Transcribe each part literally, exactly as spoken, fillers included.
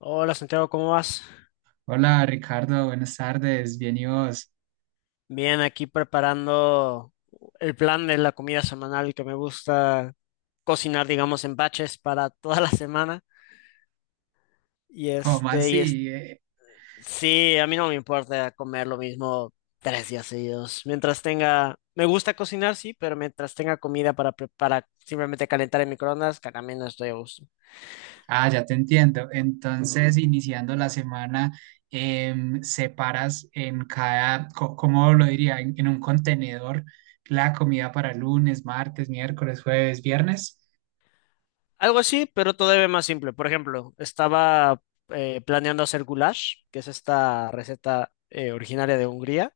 Hola Santiago, ¿cómo vas? Hola Ricardo, buenas tardes, bien y vos. Bien, aquí preparando el plan de la comida semanal que me gusta cocinar, digamos, en batches para toda la semana. Y ¿Cómo este, y es, así? Eh, sí, a mí no me importa comer lo mismo tres días seguidos. Mientras tenga, me gusta cocinar, sí, pero mientras tenga comida para, pre- para simplemente calentar en microondas, que también no estoy a gusto. ah, ya te entiendo. Entonces, iniciando la semana, em, separas en cada, co- ¿cómo lo diría? En, en un contenedor la comida para lunes, martes, miércoles, jueves, viernes. Algo así, pero todavía más simple. Por ejemplo, estaba eh, planeando hacer goulash, que es esta receta eh, originaria de Hungría.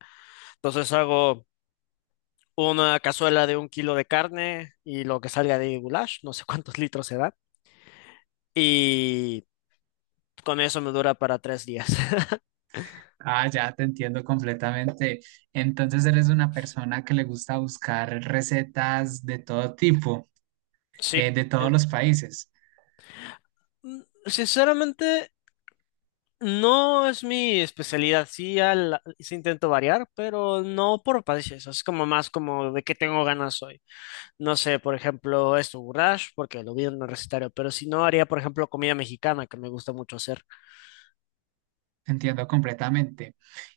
Entonces hago una cazuela de un kilo de carne y lo que salga de goulash, no sé cuántos litros se da. Y con eso me dura para tres días. Ah, ya te entiendo completamente. Entonces, eres una persona que le gusta buscar recetas de todo tipo, Sí, eh, de todos eh, los países. mm, sinceramente no es mi especialidad. Sí, al- sí intento variar, pero no por países. Es como más como de qué tengo ganas hoy. No sé, por ejemplo, esto, goulash, porque lo vi en el recetario, pero si no, haría, por ejemplo, comida mexicana, que me gusta mucho hacer. Entiendo completamente.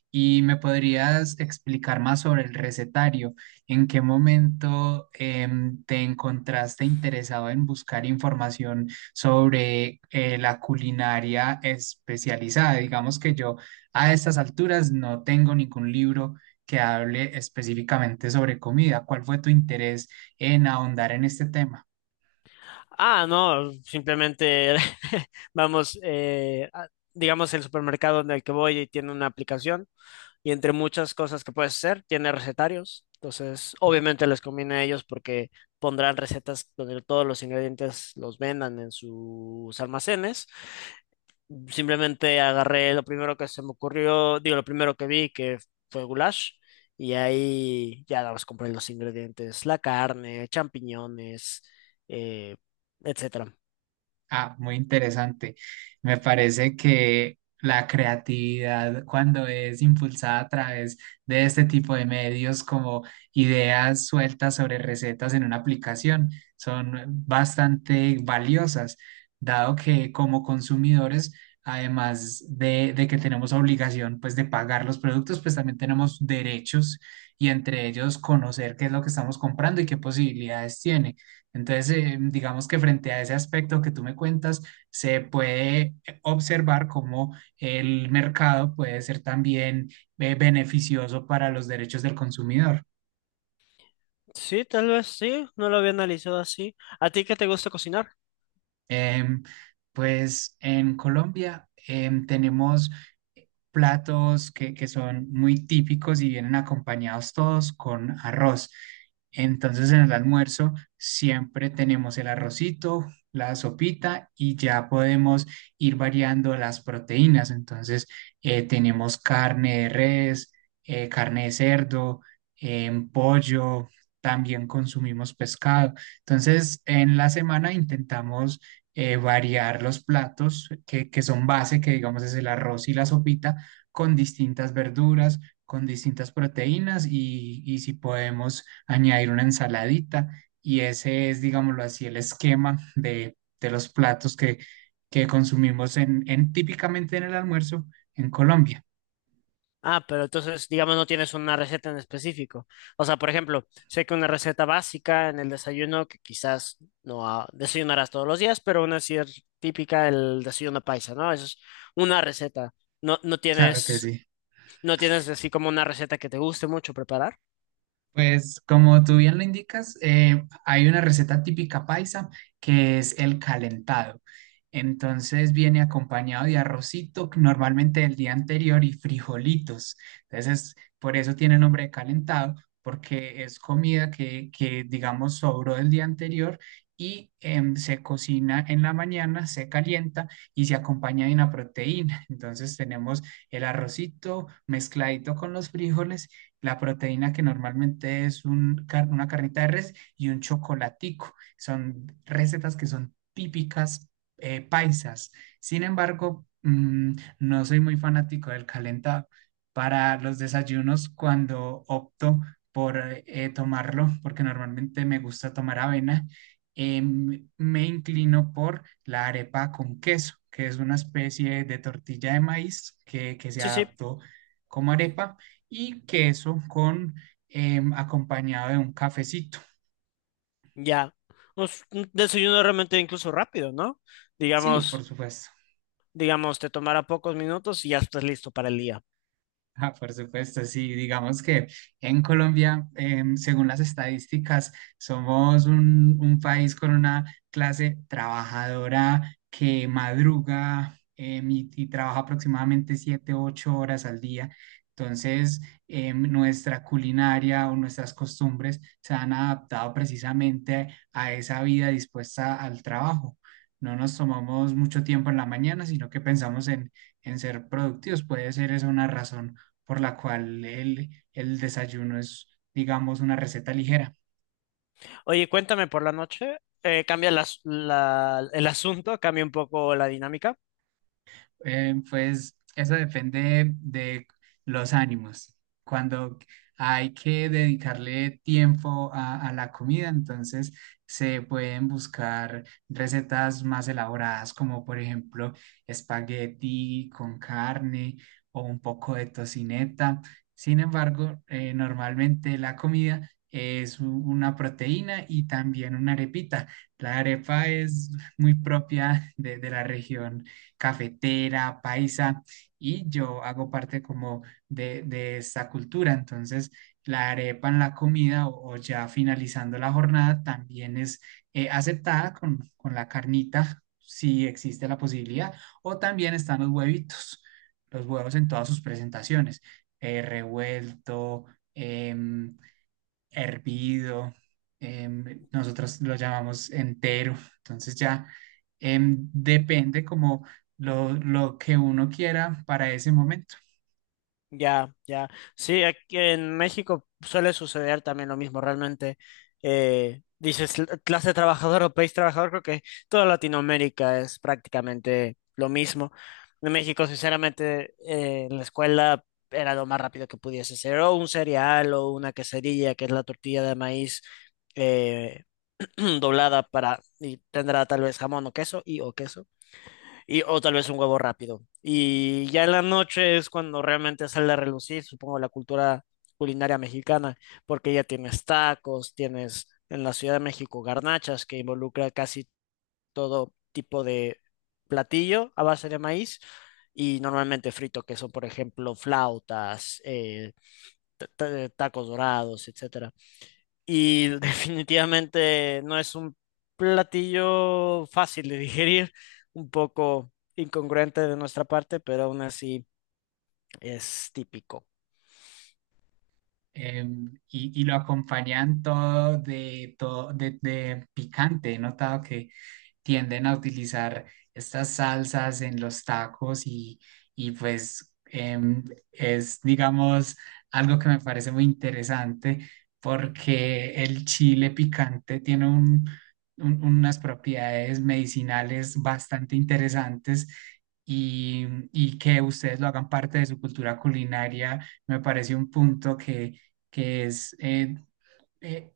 ¿Y me podrías explicar más sobre el recetario? ¿En qué momento em, te encontraste interesado en buscar información sobre eh, la culinaria especializada? Digamos que yo a estas alturas no tengo ningún libro que hable específicamente sobre comida. ¿Cuál fue tu interés en ahondar en este tema? Ah, no, simplemente vamos, eh, a- digamos, el supermercado en el que voy tiene una aplicación y entre muchas cosas que puedes hacer, tiene recetarios. Entonces, obviamente les conviene a ellos porque pondrán recetas donde todos los ingredientes los vendan en sus almacenes. Simplemente agarré lo primero que se me ocurrió, digo, lo primero que vi que fue goulash, y ahí ya nada más compré los ingredientes, la carne, champiñones, eh, etcétera. Ah, muy interesante. Me parece que la creatividad, cuando es impulsada a través de este tipo de medios, como ideas sueltas sobre recetas en una aplicación, son bastante valiosas, dado que como consumidores, además de, de que tenemos obligación pues de pagar los productos, pues también tenemos derechos y entre ellos conocer qué es lo que estamos comprando y qué posibilidades tiene. Entonces, eh, digamos que frente a ese aspecto que tú me cuentas, se puede eh, observar cómo el mercado puede ser también eh, beneficioso para los derechos del consumidor. Sí, tal vez sí, no lo había analizado así. ¿A ti qué te gusta cocinar? Em, pues en Colombia em, tenemos platos que, que son muy típicos y vienen acompañados todos con arroz. Entonces en el almuerzo siempre tenemos el arrocito, la sopita y ya podemos ir variando las proteínas. Entonces eh, tenemos carne de res, eh, carne de cerdo, em, pollo, también consumimos pescado. Entonces en la semana intentamos eh, variar los platos que, que son base, que digamos es el arroz y la sopita, con distintas verduras, con distintas proteínas y, y si podemos añadir una ensaladita. Y ese es, digámoslo así, el esquema de, de los platos que, que consumimos en, en típicamente en el almuerzo en Colombia. Ah, pero entonces, digamos, no tienes una receta en específico. O sea, por ejemplo, sé que una receta básica en el desayuno, que quizás no ah, desayunarás todos los días, pero una sí es típica el desayuno paisa, ¿no? Eso es una receta. No, no Claro que tienes, sí. no tienes así como una receta que te guste mucho preparar. Pues como tú bien lo indicas, eh, hay una receta típica paisa que es el calentado. Entonces viene acompañado de arrocito, normalmente del día anterior, y frijolitos. Entonces, por eso tiene el nombre de calentado, porque es comida que, que digamos, sobró del día anterior y em, se cocina en la mañana, se calienta y se acompaña de una proteína. Entonces tenemos el arrocito mezcladito con los frijoles, la proteína que normalmente es un car- una carnita de res y un chocolatico. Son recetas que son típicas eh, paisas. Sin embargo, mm, no soy muy fanático del calentado. Para los desayunos, cuando opto por eh, tomarlo, porque normalmente me gusta tomar avena, em, me inclino por la arepa con queso, que es una especie de tortilla de maíz que, que se Sí, sí, adaptó como arepa y queso con em, acompañado de un cafecito. ya. Pues, un desayuno realmente incluso rápido, ¿no? Sí, por Digamos, supuesto. digamos, te tomará pocos minutos y ya estás listo para el día. Ah, por supuesto, sí, digamos que en Colombia, em, según las estadísticas, somos un, un país con una clase trabajadora que madruga em, y, y trabaja aproximadamente siete u ocho horas al día. Entonces, em, nuestra culinaria o nuestras costumbres se han adaptado precisamente a esa vida dispuesta al trabajo. No nos tomamos mucho tiempo en la mañana, sino que pensamos en, en ser productivos. Puede ser esa una razón por la cual el, el desayuno es, digamos, una receta ligera. Oye, cuéntame por la noche, eh, cambia las- la- el asunto, cambia un poco la dinámica. Eh, pues eso depende de los ánimos. Cuando hay que dedicarle tiempo a, a la comida, entonces se pueden buscar recetas más elaboradas, como por ejemplo espagueti con carne o un poco de tocineta. Sin embargo, eh, normalmente la comida es u- una proteína y también una arepita. La arepa es muy propia de de la región cafetera, paisa, y yo hago parte como de, de esta cultura. Entonces, la arepa en la comida o, o ya finalizando la jornada también es eh, aceptada con, con la carnita, si existe la posibilidad, o también están los huevitos, los huevos en todas sus presentaciones, eh, revuelto. em, hervido, em, nosotros lo llamamos entero, entonces ya em, depende como lo, lo que uno quiera para ese momento. Ya, ya. Sí, aquí en México suele suceder también lo mismo, realmente. Eh, dices: "L- Clase trabajadora o país trabajador", creo que toda Latinoamérica es prácticamente lo mismo. En México, sinceramente, eh, en la escuela era lo más rápido que pudiese ser, o un cereal o una quesadilla, que es la tortilla de maíz. Eh, doblada para, y tendrá tal vez jamón o queso y o queso, y o tal vez un huevo rápido. Y ya en la noche es cuando realmente sale a relucir, supongo, la cultura culinaria mexicana, porque ya tienes tacos, tienes en la Ciudad de México garnachas que involucra casi todo tipo de platillo a base de maíz. Y normalmente frito, que son, por ejemplo, flautas, eh, ta- tacos dorados, etcétera, y definitivamente no es un platillo fácil de digerir, un poco incongruente de nuestra parte, pero aún así es típico. Em, y, y lo acompañan todo de, todo de, de picante. He notado que tienden a utilizar estas salsas en los tacos y, y pues em, es, digamos, algo que me parece muy interesante porque el chile picante tiene un- un- unas propiedades medicinales bastante interesantes. Y, y que ustedes lo hagan parte de su cultura culinaria, me parece un punto que es eh, eh,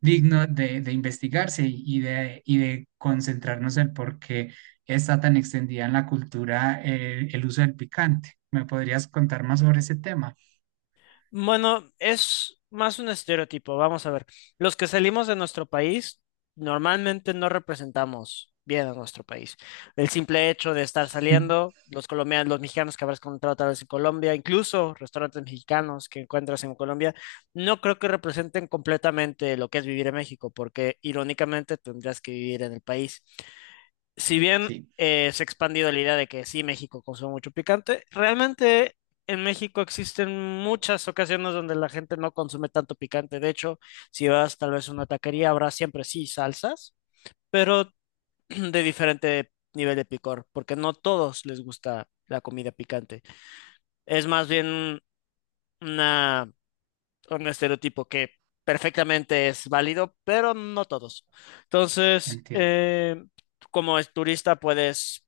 digno de, de investigarse y de, y de concentrarnos en por qué está tan extendida en la cultura eh, el uso del picante. ¿Me podrías contar más sobre ese tema? Bueno, es más un estereotipo. Vamos a ver. Los que salimos de nuestro país normalmente no representamos bien a nuestro país. El simple hecho de estar saliendo, los colombianos, los mexicanos que habrás encontrado tal vez en Colombia, incluso restaurantes mexicanos que encuentras en Colombia, no creo que representen completamente lo que es vivir en México, porque irónicamente tendrías que vivir en el país. Si bien Sí, eh, se ha expandido la idea de que sí, México consume mucho picante, realmente en México existen muchas ocasiones donde la gente no consume tanto picante. De hecho, si vas tal vez a una taquería, habrá siempre sí salsas, pero de diferente nivel de picor, porque no todos les gusta la comida picante. Es más bien una, un estereotipo que perfectamente es válido, pero no todos. Entonces, entiendo. eh, como es turista, puedes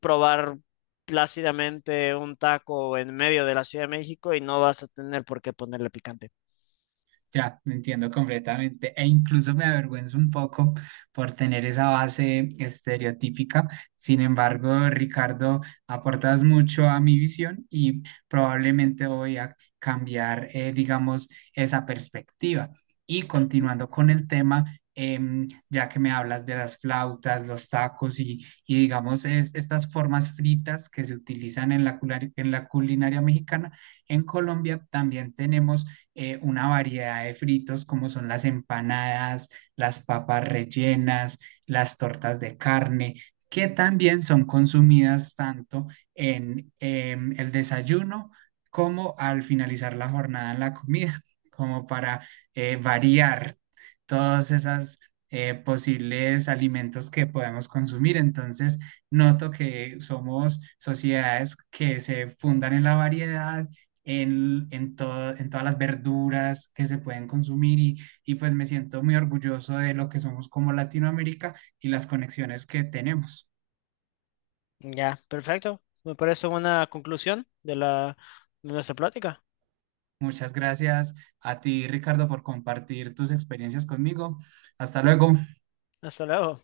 probar plácidamente un taco en medio de la Ciudad de México y no vas a tener por qué ponerle picante. Ya, entiendo completamente. E incluso me avergüenzo un poco por tener esa base estereotípica. Sin embargo, Ricardo, aportas mucho a mi visión y probablemente voy a cambiar, eh, digamos, esa perspectiva. Y continuando con el tema, em, ya que me hablas de las flautas, los tacos y, y digamos, es- estas formas fritas que se utilizan en la, culari- en la culinaria mexicana, en Colombia también tenemos eh, una variedad de fritos como son las empanadas, las papas rellenas, las tortas de carne, que también son consumidas tanto en em, el desayuno como al finalizar la jornada en la comida, como para eh, variar todos esos posibles alimentos que podemos consumir. Entonces, noto que somos sociedades que se fundan en la variedad en, en, todo, en todas las verduras que se pueden consumir y, y pues me siento muy orgulloso de lo que somos como Latinoamérica y las conexiones que tenemos. Ya, perfecto. Me parece una conclusión de la, de nuestra plática. Muchas gracias a ti, Ricardo, por compartir tus experiencias conmigo. Hasta luego. Hasta luego.